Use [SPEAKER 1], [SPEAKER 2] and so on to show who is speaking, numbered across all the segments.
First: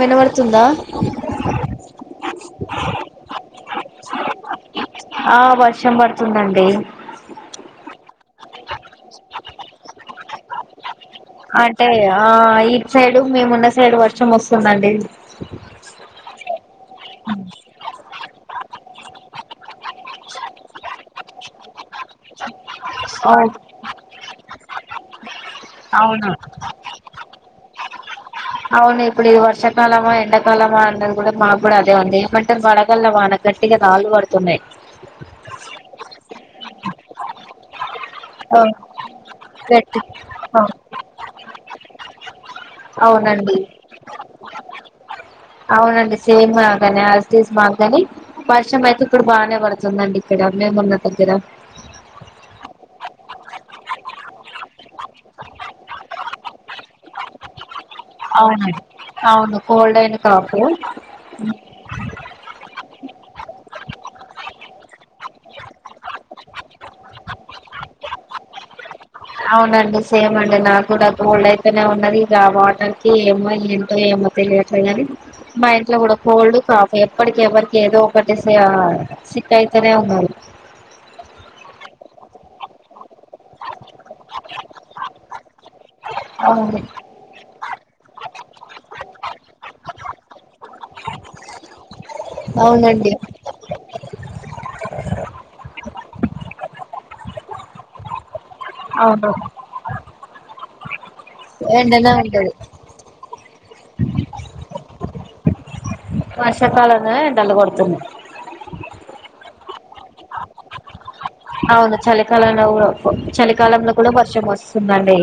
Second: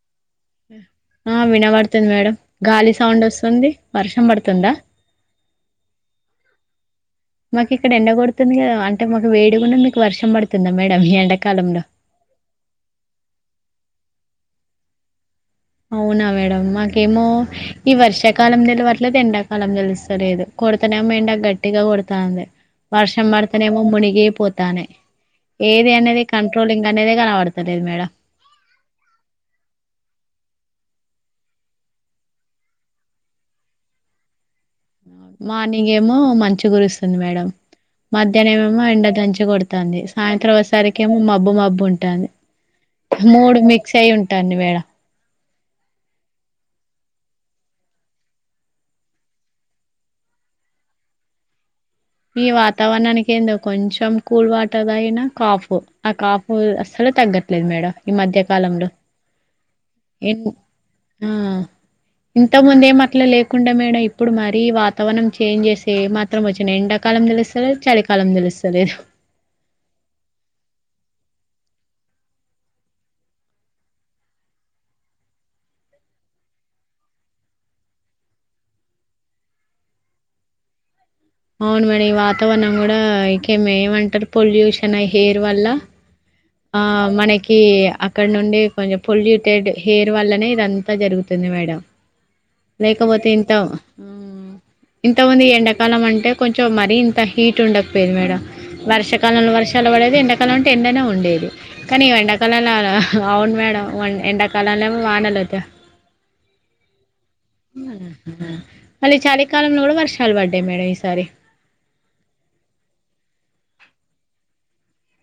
[SPEAKER 1] వినవర్
[SPEAKER 2] ఆ వినబడుతుంది మేడం గాలి సౌండ్ వస్తుంది వర్షం పడుతుందా
[SPEAKER 1] ఆ వర్షం పడుతుందండి
[SPEAKER 2] మాకు ఇక్కడ ఎండగొడుతుంది కదా అంటే మాకు వేడి కూడాన్న మీకు వర్షం పడుతుందా మ
[SPEAKER 1] అంటే ఆ ఈ సైడు మేమున్న సైడు వర్షం వస్తుందండి
[SPEAKER 2] అవునా మేడం మాకేమో ఈ వర్ష ఎకాలం తెలియవట్లేదు ఎండాకాలం తెలుస్తలేదు కుడతనేమో ఎండా గట్టిగా కొడతంది వర్షం పడుతనేమో మునిగిపోతానే ఏది అనేది
[SPEAKER 1] అవును
[SPEAKER 2] కంట్రోలింగ్ అనేది కనపడుత దు మేడం
[SPEAKER 1] అవును ఇప్పుడు ఇ వర్షకాలమా ఎండాకాలమా అన్నది కూడా మాకు కూడా అదే ఉంది ఏమంటారు వాడగల వానక గట్టిగా రాళ్ళు పడుతున్నాయి
[SPEAKER 2] మార్నింగ్ ఏమో మంచు కురిస్తుంది మేడం మధ్యాహ్న ఏమే ఎండ దంచి
[SPEAKER 1] గట్టి
[SPEAKER 2] కొడుతుంది సాయంత్రం వసరికి ఏమో మబ్బు మబ్బు ఉంటుంది
[SPEAKER 1] అవునండి
[SPEAKER 2] మూడు మిక్స్ అయి ఉంటాన్ని మేడం
[SPEAKER 1] అవునండి సేమ్ అగానే మాకు కాని వర్షం అయితే ఇప్పుడు బాగానే పడుతుందండి ఇక్కడ మేమున్న దగ్గర
[SPEAKER 2] కింద కొంచెం కూల్ వాటర్ తగిన కాఫ ఆ కాఫ అసలు తగ్గట్లేదు మేడం ఈ మధ్యకాలంలో
[SPEAKER 1] అవును కోల్డ్ అయిన కాపు
[SPEAKER 2] ఇంత ముందే అట్లా లేకుండా మేడం ఇప్పుడు మరి వాతావరణం చేంజ్ చేసే మాత్రం వచ్చిన ఎండ కాలం తెలుస్తలేదు చలి కాలం తెలుస్తాలేదు
[SPEAKER 1] అవునండి సేమ్ అండి నా కూడా కోల్డ్ అయితనే ఉన్నది వాటర్కి ఏమో ఏంటో ఏమో తెలియట్లే కానీ మా ఇంట్లో కూడా కోల్డ్ కాఫీ ఎప్పటికి ఎవరికి ఏదో ఒకటిసి సిక్ అయితేనే ఉన్నారు
[SPEAKER 2] అవును మేడమ్ ఈ వాతావరణం కూడా ఏమంటారు పొల్యూషన్ ఎయిర్ వల్ల
[SPEAKER 1] అవును
[SPEAKER 2] ఆ మనకి అక్కడ నుండి కొంచెం ఫుల్యూటెడ్ ఎయిర్ వల్లనే ఇదంతా జరుగుతుంది మేడం
[SPEAKER 1] అవునండి
[SPEAKER 2] లేకపోతే వింటా ఇంతముంది ఎండాకాలం అంటే కొంచెం మరీ ఇంత హీట్ ఉండకపోది మేడం
[SPEAKER 1] అవును
[SPEAKER 2] వర్షకాలంలో వర్షాలు పడేది ఎండాకాలం అంటే ఎండనే ఉండేది కానీ
[SPEAKER 1] ఎండనే ఉంటది
[SPEAKER 2] ఎండాకాలంలో అవును మేడం ఎండాకాలంలో వానలేదు
[SPEAKER 1] వర్షాకాలం
[SPEAKER 2] మళ్ళీ చాలకాలంలో కూడా వర్షాలు పడ్డాయి మేడం ఈసారి
[SPEAKER 1] అవును చలికాలంలో చలికాలంలో కూడా వర్షం వస్తుందండి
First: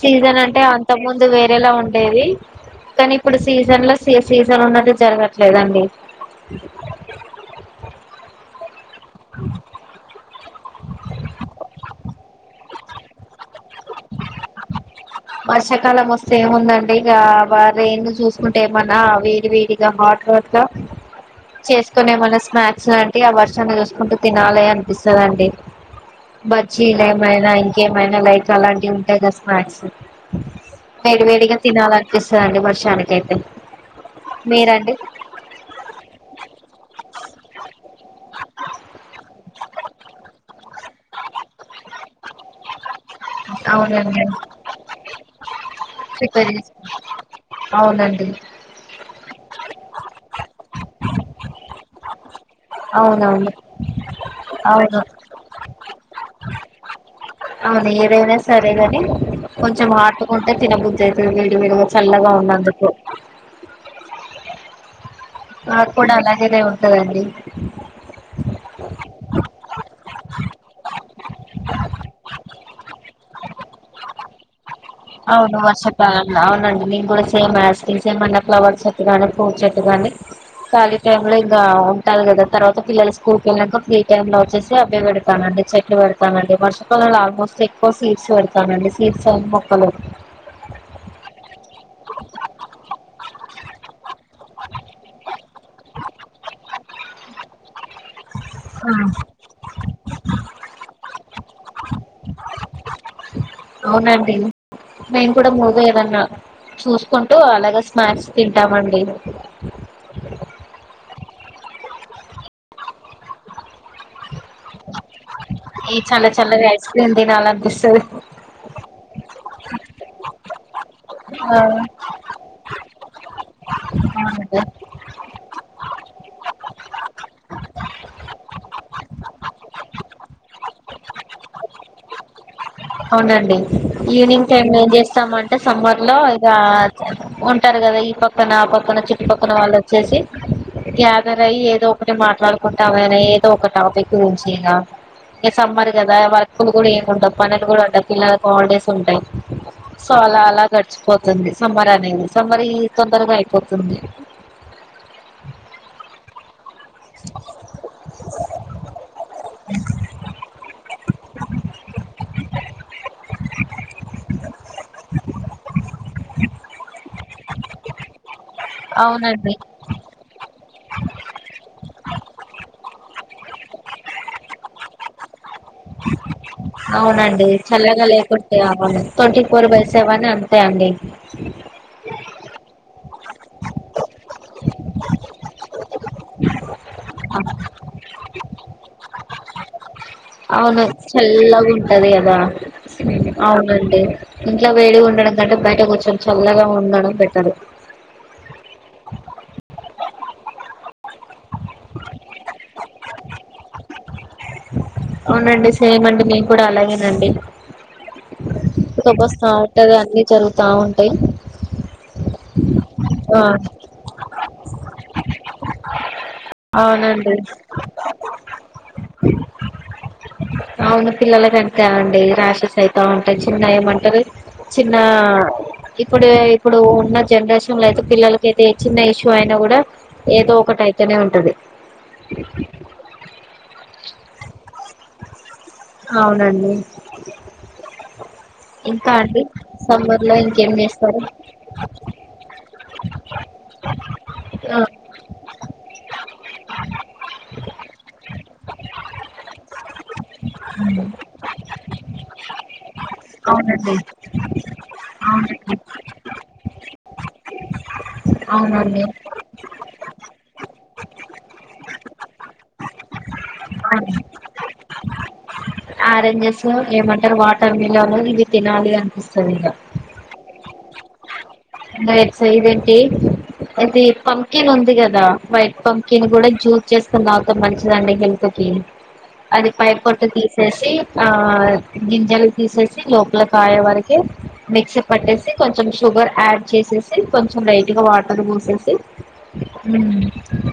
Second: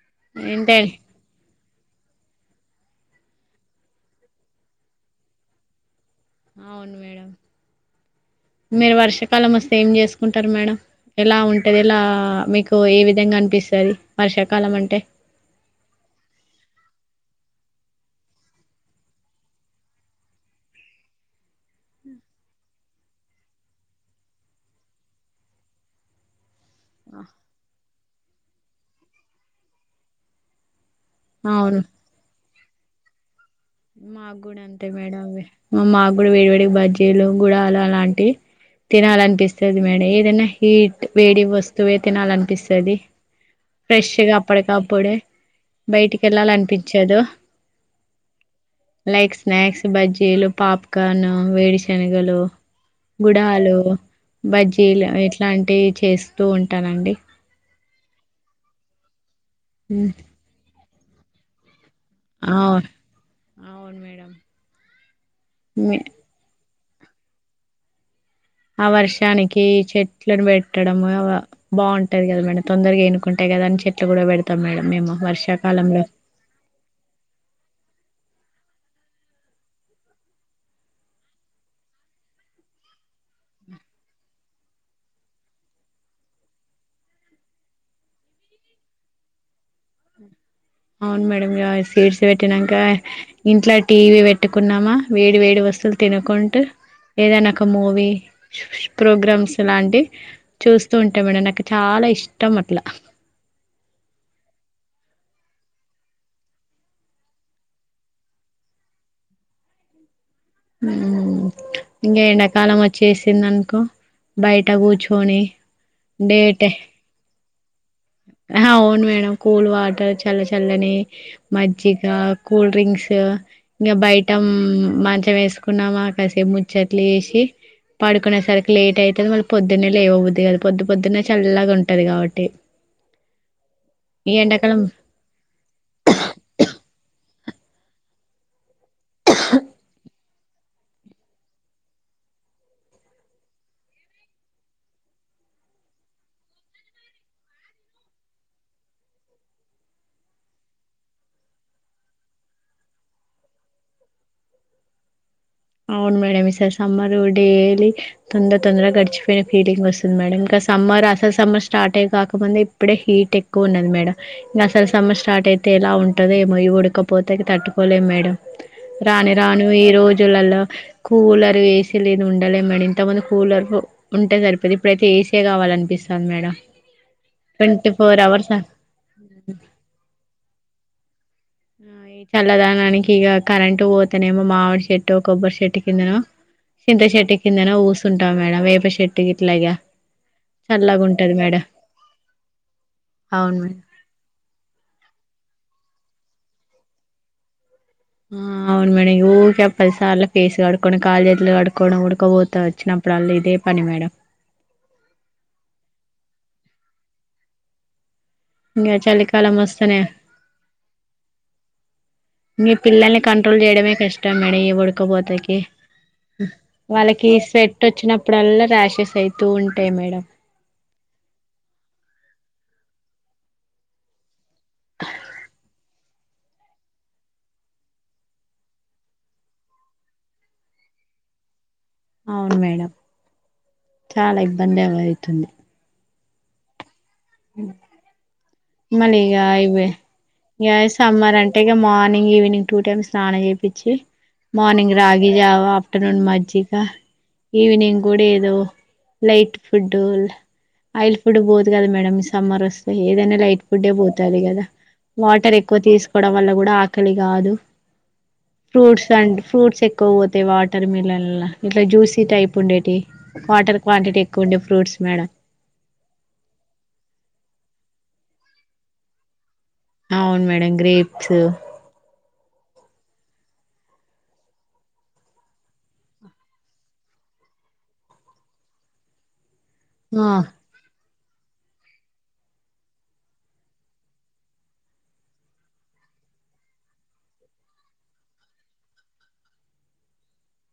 [SPEAKER 1] సీజన్ అంటే
[SPEAKER 2] ఏంటే
[SPEAKER 1] అంత ముందు వేరేలా ఉంట లేది కానీ ఇప్పుడు సీజన్ లో స సీజన్ ఉన్నది జరగట్లేదండి
[SPEAKER 2] అవును మేడం మీరు వర్షాకాలం వస్తే ఏం చేసుకుంటారు మేడం ఎలా ఉంటది ఎలా మీకు ఏ విధంగా అనిపి స్తాధి వర్షాకాలం అంటే
[SPEAKER 1] వర్షాకాలం వస్తే ఏముందండి ఇక రెన్ చూసుకుంటే ఏమన్నా వేడి వేడిగా హట్ అచ్చ [unintelligible] చేసుకునే మన స్నాక్స్ బట్టి ఆ వర్షాన్ని చూసుకుంటూ తినాలి అనిపిస్తుందండి బ చిల ఏమైనా ఇంకేమైనా లైక్ అలాంటివి ఉంటాయి కదా స్నా క్స్ వేడివేడిగా తినాలనిపిస్తధండి వర్షానికి అయితే
[SPEAKER 2] మగుగుడు అంత మేడంవే మా మగుూడు వేడివేడిగ బజ్ీ ఈ లుంగు డా అలా లాంటి తినాలనిపిస్తది మేడం ఏదైనా హీట్ వేడి వస్తువే తినాలనిపిస్తది
[SPEAKER 1] అవునండి
[SPEAKER 2] ఫ్రెష్గా అప్పడి కప్పుడే బయటికి
[SPEAKER 1] ప్రిపేర్ చేసు
[SPEAKER 2] వెళ్లాలనిపిచదు
[SPEAKER 1] అవునండి
[SPEAKER 2] లైక్ స్నాక్స్ బజ్జీలు పాప్కార్న్ వేడిశనలు
[SPEAKER 1] అవునవును అవును
[SPEAKER 2] బజ్జీలు ఇట్లాంటివి చేస్తూ ఉంటానండి
[SPEAKER 1] అవును ఎదైనా సరేగాని కొంచెం హాట్ గుంటే తినబుద్దు అవుతుది వేడి వేడి చల్లగా ఉన్నందుకు
[SPEAKER 2] అవును అవును మేడం
[SPEAKER 1] నాకు కూడా అలాగేనే ఉంటదండి
[SPEAKER 2] ఆ వర్షానికి చెట్లను పెట్టడం బాగుంటది కదా మేడం తొందరగా ఏనుకుంటే కదా అని చెట్లు కూడా పెడతాం మేడం మేము
[SPEAKER 1] అవును వర్షప
[SPEAKER 2] వర్షాకాలంలో
[SPEAKER 1] అవునండి నేమ్ కూడా సేమ్ యాస్ టీజ్ ఏమన్నా ఫ్లవర్స్ చెట్టు గాని ఫ్రూట్స్ చెట్టు గాని ఖాళీ టైమ్ లో ఇంకా ఉంటాలి కదా తర్వాత పిల్లలు స్కూల్ వెళ్ళాక ఫ్రీ టైమ్ లో వచ్చేసి అబ్బయి పెడతాను చెట్లు పెడతామండి వర్షకళంలో ఆల్మోస్ట్ ఎక్కువ సీడ్స్ పెడతామండి సీడ్స్ హాలో
[SPEAKER 2] అవును మేడం ఇంగ సీడ్స్ పెట్టినాక ఇంట్లో టీవి పెట్టి పెట్టుకున్నామా వేడి వేడి వస్తులు తినకుంటూ ఎదన ఒక మూ
[SPEAKER 1] ఆ
[SPEAKER 2] ప్రోగ్రామ్స్ లాంటి చూస్తూ ఉంటా మేడం నాకు చాలా ఇష్టం అట్లా
[SPEAKER 1] అవునండి మేము కూడా మూగ ఏదన్నా చూసుకుంటూ అలాగ స్నాక్స్ తింటామండి
[SPEAKER 2] ఉం ఇంగ ఎండాకాలం వచ్చేసింది అనుకో బయిట కూర్చోని
[SPEAKER 1] ఈ చల్ల చల్ల గ ఐస్ క్రీమ్ తినాలపిస్తు
[SPEAKER 2] అవును మేడం కూల్ వాటర్ చల్ల చల్లని
[SPEAKER 1] ఆ
[SPEAKER 2] మజ్జిగా కూల్ డ్రింక్స్ ఇంగ బయట
[SPEAKER 1] అవునండి
[SPEAKER 2] మంచం వేసుకున్నామా కాసేపు ముచ్చట్లు జేసి పడుకునే సరికి లేట్ అయితది మళ్ళీ పొద్దున్నే లేవబుద్దు కాదు పొద్దు పొద్దున్నే చల్లగా ఉంటది కాబట్టి
[SPEAKER 1] అవునండి
[SPEAKER 2] ఈ
[SPEAKER 1] ఈవినింగ్ టైమ్ లో
[SPEAKER 2] ఎండాకాలం
[SPEAKER 1] ఏం చేస్తామంటే సమ్మర్ లో ఇగ ఉంటరు కదా ఈ పక్కన ఆ పక్కన చుట్టుపక్కన వాళ్ళు వచ్చేసి గ్యాదర్ అయ్యి ఏదో ఒకటి మాట్లాడుకుంటాం క నే ఏదో ఒక టాపిక్ గురించి ఇగ ఇగ సమ్మర్ కదా వర్కులు కూడా ఏమ్ ఉండవ్ పనులు కూడా ఉండవ్ పిల్లలకి హాలిడేస్ ఉంటయి సో అలా అలా గడిచిపోతుంది సమ్మర్ అనేది సమ్మర్ ఈ తొందరగా అయిపోతుంది
[SPEAKER 2] అవును మేడం ఈ సారి సమ్మరు డేలీ తొందర తొందరగ గడిచపోయిన ఫీలింగ్ వస్తుంది మేడం ఇంకా సమ్మర్ అసలు సమ్మర్ స్టార్ట్ ఏ కాకముందే ఇప్పుడే హీట్ ట్ ఎక్కువ ఉన్నది మేడం ఇంకా అసలు సమ్యం స్టార్ట్ అయితే ఎలా ఉంటందో ఏమో ఈ ఉడకపోతకి తట్టుకోలేము మేడం రాను
[SPEAKER 1] అవునండి
[SPEAKER 2] రాను ఈ రోజులలో కూలర్ ఎ సి లేదు ఉండలెం మేడం ఇంత మందు కూలర్ ఉంటే సరిపోయేది ఇప్పుడయితే ఎ సి కనిపిస్తాను మేడంమ్
[SPEAKER 1] అవునండి చల్లగా లేకుంటే అవును ట్వంటీ ఫోర్ బై సెవెన్ అంఅంతే అండి [inaudible]
[SPEAKER 2] ఆ ఈ చల్లదనానికి ఇక కరెంట్ పోతానేమో మామిడి చెట్టు కొబ్బరి చెట్టు కిందనో చింతశెట్టి కిందన ఊసుంటావు మేడం వేపశెట్టుకి ఇట్లాగ
[SPEAKER 1] అవును చల్లగా ఉంటది కదా
[SPEAKER 2] అవును మేడం
[SPEAKER 1] అవునండి ఇంట్లో వేడి ఉండడం కంటే బయట కూర్చొని చల్లగా ఉండడం బెట్టరు
[SPEAKER 2] ఆ అవును మేడం ఊక పదిసార్లు ఫేస్ కడుకొని కాలజేజలు కడుక్కడం ఉడకపోతా వచ్చినప్పుడు వాళ్ళ ఇదే పని మేడం [inaudible]
[SPEAKER 1] అవునండి సేమ్ అండి మేం కూడా అలాగేనండి
[SPEAKER 2] ఇంగ
[SPEAKER 1] ఇ వస్తా
[SPEAKER 2] చలికాలం
[SPEAKER 1] ఉంటది
[SPEAKER 2] వస్తేనే
[SPEAKER 1] అన్నీ జరుగుతా ఉంటాయి
[SPEAKER 2] మీ పిల్లల్ని
[SPEAKER 1] ఆ
[SPEAKER 2] కంట్రోల్ చేయడమే కష్టం మేడం ఉడకపోతాకి వాళ్ళకి
[SPEAKER 1] అవునండి
[SPEAKER 2] స్వెట్ వచ్చినప్పుడల్లా ర్యాషెస్ అవుతూ ఉంటాయి మేడం
[SPEAKER 1] అవును పిల్లల అంతేఅండి రా ఉంటాయి చిన్న ఏమంటారు చిన్న ఇప్పుడు ఇప్పుడు ఉన్న జనరేషన్ ంలో అయితే పిల్లలకైతే చిన్న ఇష్యూ అయినా కూడా ఏదో ఒకటియితేనే ఉంటది.
[SPEAKER 2] అవును మేడం చాలా ఇబ్బంది ఎదురవుతుంది
[SPEAKER 1] అవునండి
[SPEAKER 2] [unintelligible]
[SPEAKER 1] ఇంకా
[SPEAKER 2] మళ్ళీ ఇక
[SPEAKER 1] అండి
[SPEAKER 2] ఇవే
[SPEAKER 1] సమ్మర్ లో
[SPEAKER 2] ఇక
[SPEAKER 1] ఇంకేం చేస్తారు
[SPEAKER 2] సమ్మర్ అంటే ఇక మార్నింగ్ ఈవినింగ్ టూ టైమ్స్ స్నానం చేపించి
[SPEAKER 1] ఆ
[SPEAKER 2] మార్నింగ్ రాగి జావు ఆఫ్టర్నూన్ మజ్జగ ఈవనింగ్ కూడా ఏదో లైట్ ఫుడ్ అయిల్ ఫుడ్ పోదు కదా మేడమ్ ఈ సమ్మర్ వస్తే ఏదైనా లైట్ గుడే
[SPEAKER 1] అవునండి
[SPEAKER 2] పోతంది కదా వాటర్ ఎక్కువ తీసుకోవడం వల్ల కూడా ఆకలి కాదు
[SPEAKER 1] అవునండి
[SPEAKER 2] ఫ్రూట్స్ అ ఫ్రూట్స్ ఎక్కువ పోతాయి వాటర్ మిలన్ ఇట్లా జ్యూసీ టైప్ ఉండేవి వాటర్
[SPEAKER 1] అవును.
[SPEAKER 2] క్వాంటిటీ ఎక్కువ ఉండే ఫ్రూట్స్ మేడం
[SPEAKER 1] ఆరెంజెస్ ఏమంటారు వాటర్ మిలల్ ఇవి తినాలి అనిపిస్తుంది ఇగా
[SPEAKER 2] అవును మేడం గ్రేప్స్
[SPEAKER 1] అంతే అయిది పంకిన్ ఉంది కదా వైట్ పంకిన్ కూడా జూస్ చేకు నాతో మంచిదండి హెల్ అది పై పొట్టు తీసేసి ఆ గింజల్ తీసేసి లోపల కాయే వరక మిక్సీ పట్టేసి కొంచెం షుగర్ యాడ్ చేసేసి కొంచెం లైట్ గా వాటర్ పోసేసి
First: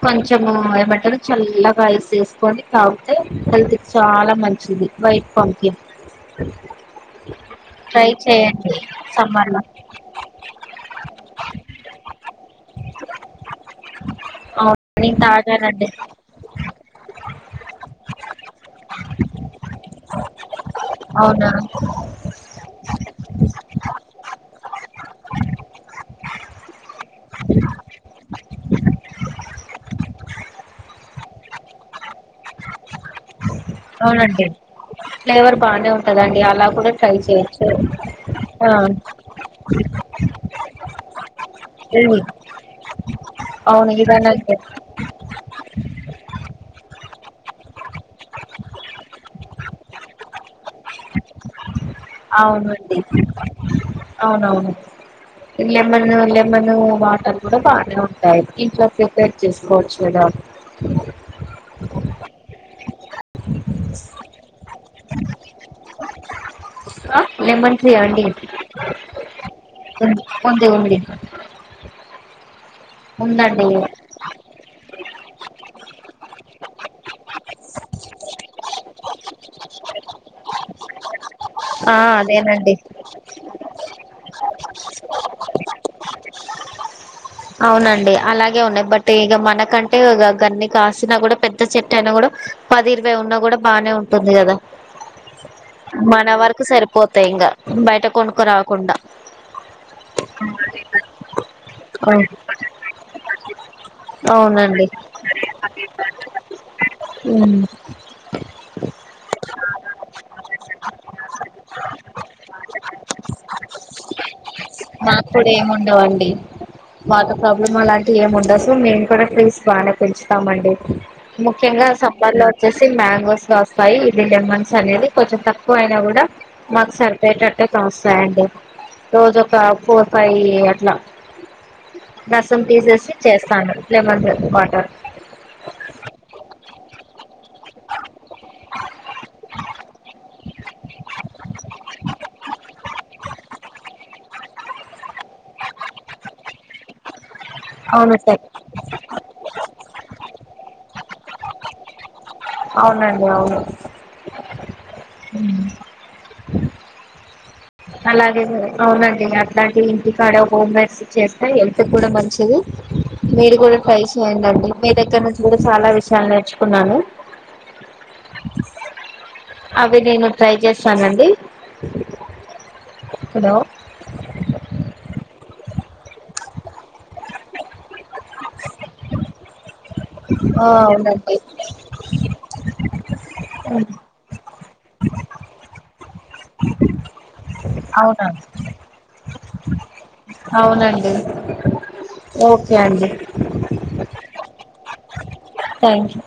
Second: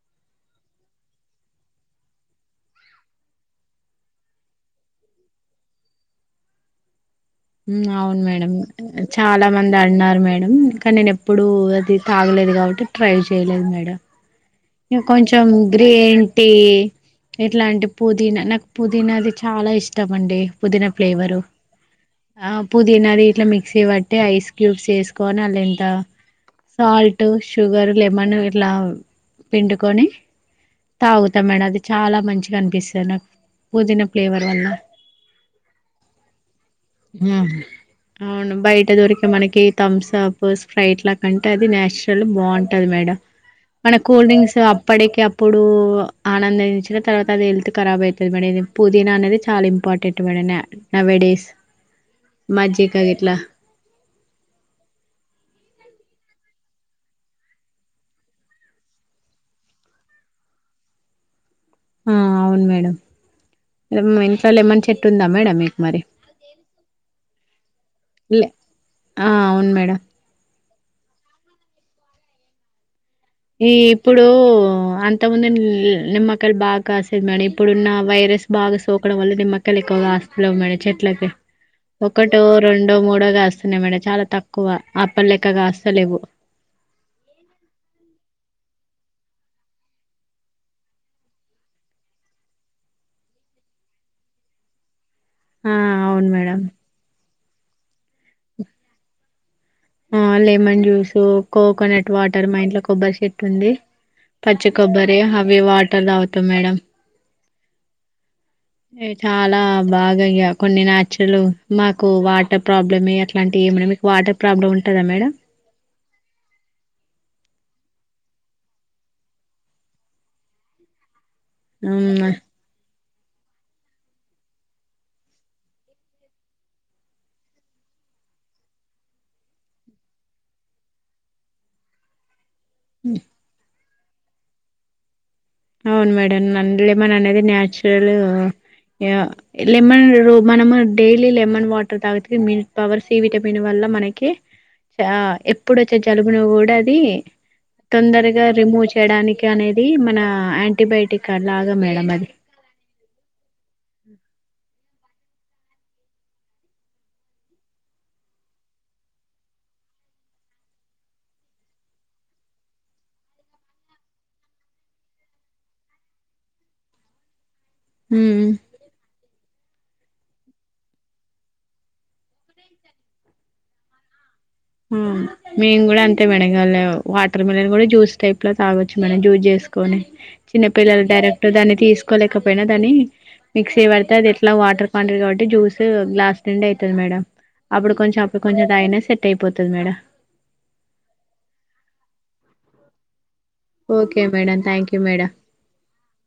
[SPEAKER 1] కొంచము ఏమంటారు చల్లగాఐస్ వేసుకని తగితే అది చాలా మంచిది వైట్ పంప్కిన్
[SPEAKER 2] అవును మేడం చాలా
[SPEAKER 1] సమ్మర్ లో
[SPEAKER 2] మంది అడిన్నారు మేడం ఇంకా నేను ఎప్పుడు అది తాగలేదు కాబట్టి ట్రై చేయలేదు మేడం
[SPEAKER 1] అవును నేను
[SPEAKER 2] కొంచెం
[SPEAKER 1] తాగానండి
[SPEAKER 2] గ్రీన్ టీ ఎట్లా అంటే పుదీనా నాకు పుదీనా అది చాలా ఇష్టం అండి పుదీనా ఫ్లేవరు
[SPEAKER 1] అవునా
[SPEAKER 2] ఆ పుదీనాది ఇట్లా మిక్సీ బట్టి ఐస్ క్యూబ్స్ వేసుకోని అళ్ళె ఎంత సాల్ట్ షుగర్ లెమన్ ఇట్లా వెట్టుడుకొని తాగుతాం మేడం అది చాలా మంచిగా అనిపిస్తుంది నాకు పుదీన
[SPEAKER 1] అవునండి
[SPEAKER 2] ఫ్లేవర్ వల్ల
[SPEAKER 1] ఫ్లేవర్ బానే ఉంటదండి అలా కూడా ట్రై చేయొచ్చు
[SPEAKER 2] సపోస్ ఫ్రైట్ లా కంటే అది
[SPEAKER 1] ఇది
[SPEAKER 2] నేచురల్ బాగుంటది మేడం
[SPEAKER 1] అవును
[SPEAKER 2] మన కూల్
[SPEAKER 1] ఇదనా
[SPEAKER 2] డ్రింక్స్ అప్పటికి అప్పుడు ఆనందంచిన తర్వాత అది హెల్త్ కరాబ్ అవుతుంది మేడం పుదీనా అనేది చాలా ఇంపార్టెంట్ మేడం నవేడేస్
[SPEAKER 1] అవునండి అవునవును లెమన్ లెమన్ వాటర్ కూడా బాగానే ఉంటాయి ఇంట్లో ప్రిపేర్ చేసుకోవచ్చు కూడా
[SPEAKER 2] ఆ అవును మేడం మీ ఇంట్లో లెమన్ చెట్టు ఉందా మేడం మీకు మరీ
[SPEAKER 1] లెమన్ ట్రీ అండి
[SPEAKER 2] ఆ అవును మేడం
[SPEAKER 1] ఉంది ఉంది ఉందండి
[SPEAKER 2] ఈ ఇప్పుడు అంతముందు నిమ్మక్కయలు బాగా కాసేది మేడం ఇప్పుడున్న వైరస్ బాగా సోకడం వల్ల నిమ్మక్కయలు ఎక్కువ ఆస్తు మ చెట్లకి
[SPEAKER 1] ఆ
[SPEAKER 2] ఒకటో
[SPEAKER 1] అదేనండి
[SPEAKER 2] రెండో మూడోగాస్త స్తున్నా మేడం చాలా తక్కువ అప్పల్లెక్క గా స్తలేవు
[SPEAKER 1] అవునండి అలాగే ఉన్నాయి్ బట్ ఇక మనకంటే ఇ గన్ని కాసిన కూడా పెద్ద చెట్టు అయినా కూడా పది ఇరవై ఉన్న కూడా బానే ఉంటుంది కదా
[SPEAKER 2] ఆ అవును
[SPEAKER 1] మన
[SPEAKER 2] మేడం
[SPEAKER 1] వరకు సరిపోతాయి ఇంకా బయట కొన క రాకుండా
[SPEAKER 2] ఆ లెమన్ జ్యూస్ కోకోనట్ వాటర్ మా ఇంట్లో కొబ్బరి చెట్టు ఉంది పచ్చి
[SPEAKER 1] అవునండి
[SPEAKER 2] కొబ్బరి అవి వాటర్ తాగుతాం మేడం
[SPEAKER 1] హ్మ్మ్
[SPEAKER 2] చాలా బాగాయ్యా కొన్ని న్యాచురల్ మాకు వాటర్ ప్రాబ్లమ్ అట్లాంటి ఏమి మీకు వాటర్ ప్రాబ్లమ్ ఉంటదా మేడం
[SPEAKER 1] వండి వాటర్ ప్రాబ్లం అలాంటి ఏము ఉండవు సో మేము కూడా ట్రీస్ బాగానే పెంచుతామండి ముఖ్యంగా
[SPEAKER 2] మేడం
[SPEAKER 1] సమ్మర్ లో వచ్చేసి మ్యా స్తాయి ఇ లెమన్స్ అనేది కొంచెం తక్కువ అయినా కూడా మాకు సరిపోయేటట్టుగాస్తాయి అండి రోజు ఒక ఫోర్ ఫైవ్ అట్లా రసం తీసేసి చేస్తాను లెమన్ వాటర్
[SPEAKER 2] అవును మేడం లెమన్ అనేది న్యాచురల్ లమన్ ర మనము డైలీ లెమన్ వాటర్ తాగితే మి పవర్ సి విటమిన్ వల్ మనకి చ ఎప్పుడు వచ్చే జలుబును కూడా అది
[SPEAKER 1] అవును సార్
[SPEAKER 2] తొందరగా రిమూవ్ చేయడానికి అనేది మన ఆంటీబయోటిక్ అలాగా మేడం అది
[SPEAKER 1] అ అలాగే అవునండి అట్లాంటివి ఇంటికాడ హోమ్మెర్స్ చేస్తే హెల్త్ కూడా మంచిది మీరు కూడా ట్రై చేయ్యడి మీ దగ్గర నుంచి కూడా చాలా విషయాలు నేర్చుకున్నాను
[SPEAKER 2] మ్
[SPEAKER 1] అవి నేను ట్రై చేస్తానండి హలో
[SPEAKER 2] మేము కూడా అంతే గల వాటర్ మిలన్ కూడా జ్యూస్ టైప్ లో తాగచ్చు మేడం జ్యూస్ చేస్త సుకునే
[SPEAKER 1] ఆ
[SPEAKER 2] చిన్నపిిల్లలు
[SPEAKER 1] అవునండి
[SPEAKER 2] డైరెక్ట్ దాన్ని తీసుకోలేకపోయినా దాన్ని మిక్స్య పడితే అది ఎట్లా వా జ్యూస్ గ్లాస్ నిండా అయితది మేడం అప్పుడు కొంచెం
[SPEAKER 1] అవునా
[SPEAKER 2] అప్పుడు కొంచెం అయిపోతది మేడం
[SPEAKER 1] అవునండి ఓకే అండి
[SPEAKER 2] okay madam thank you madam
[SPEAKER 1] thank you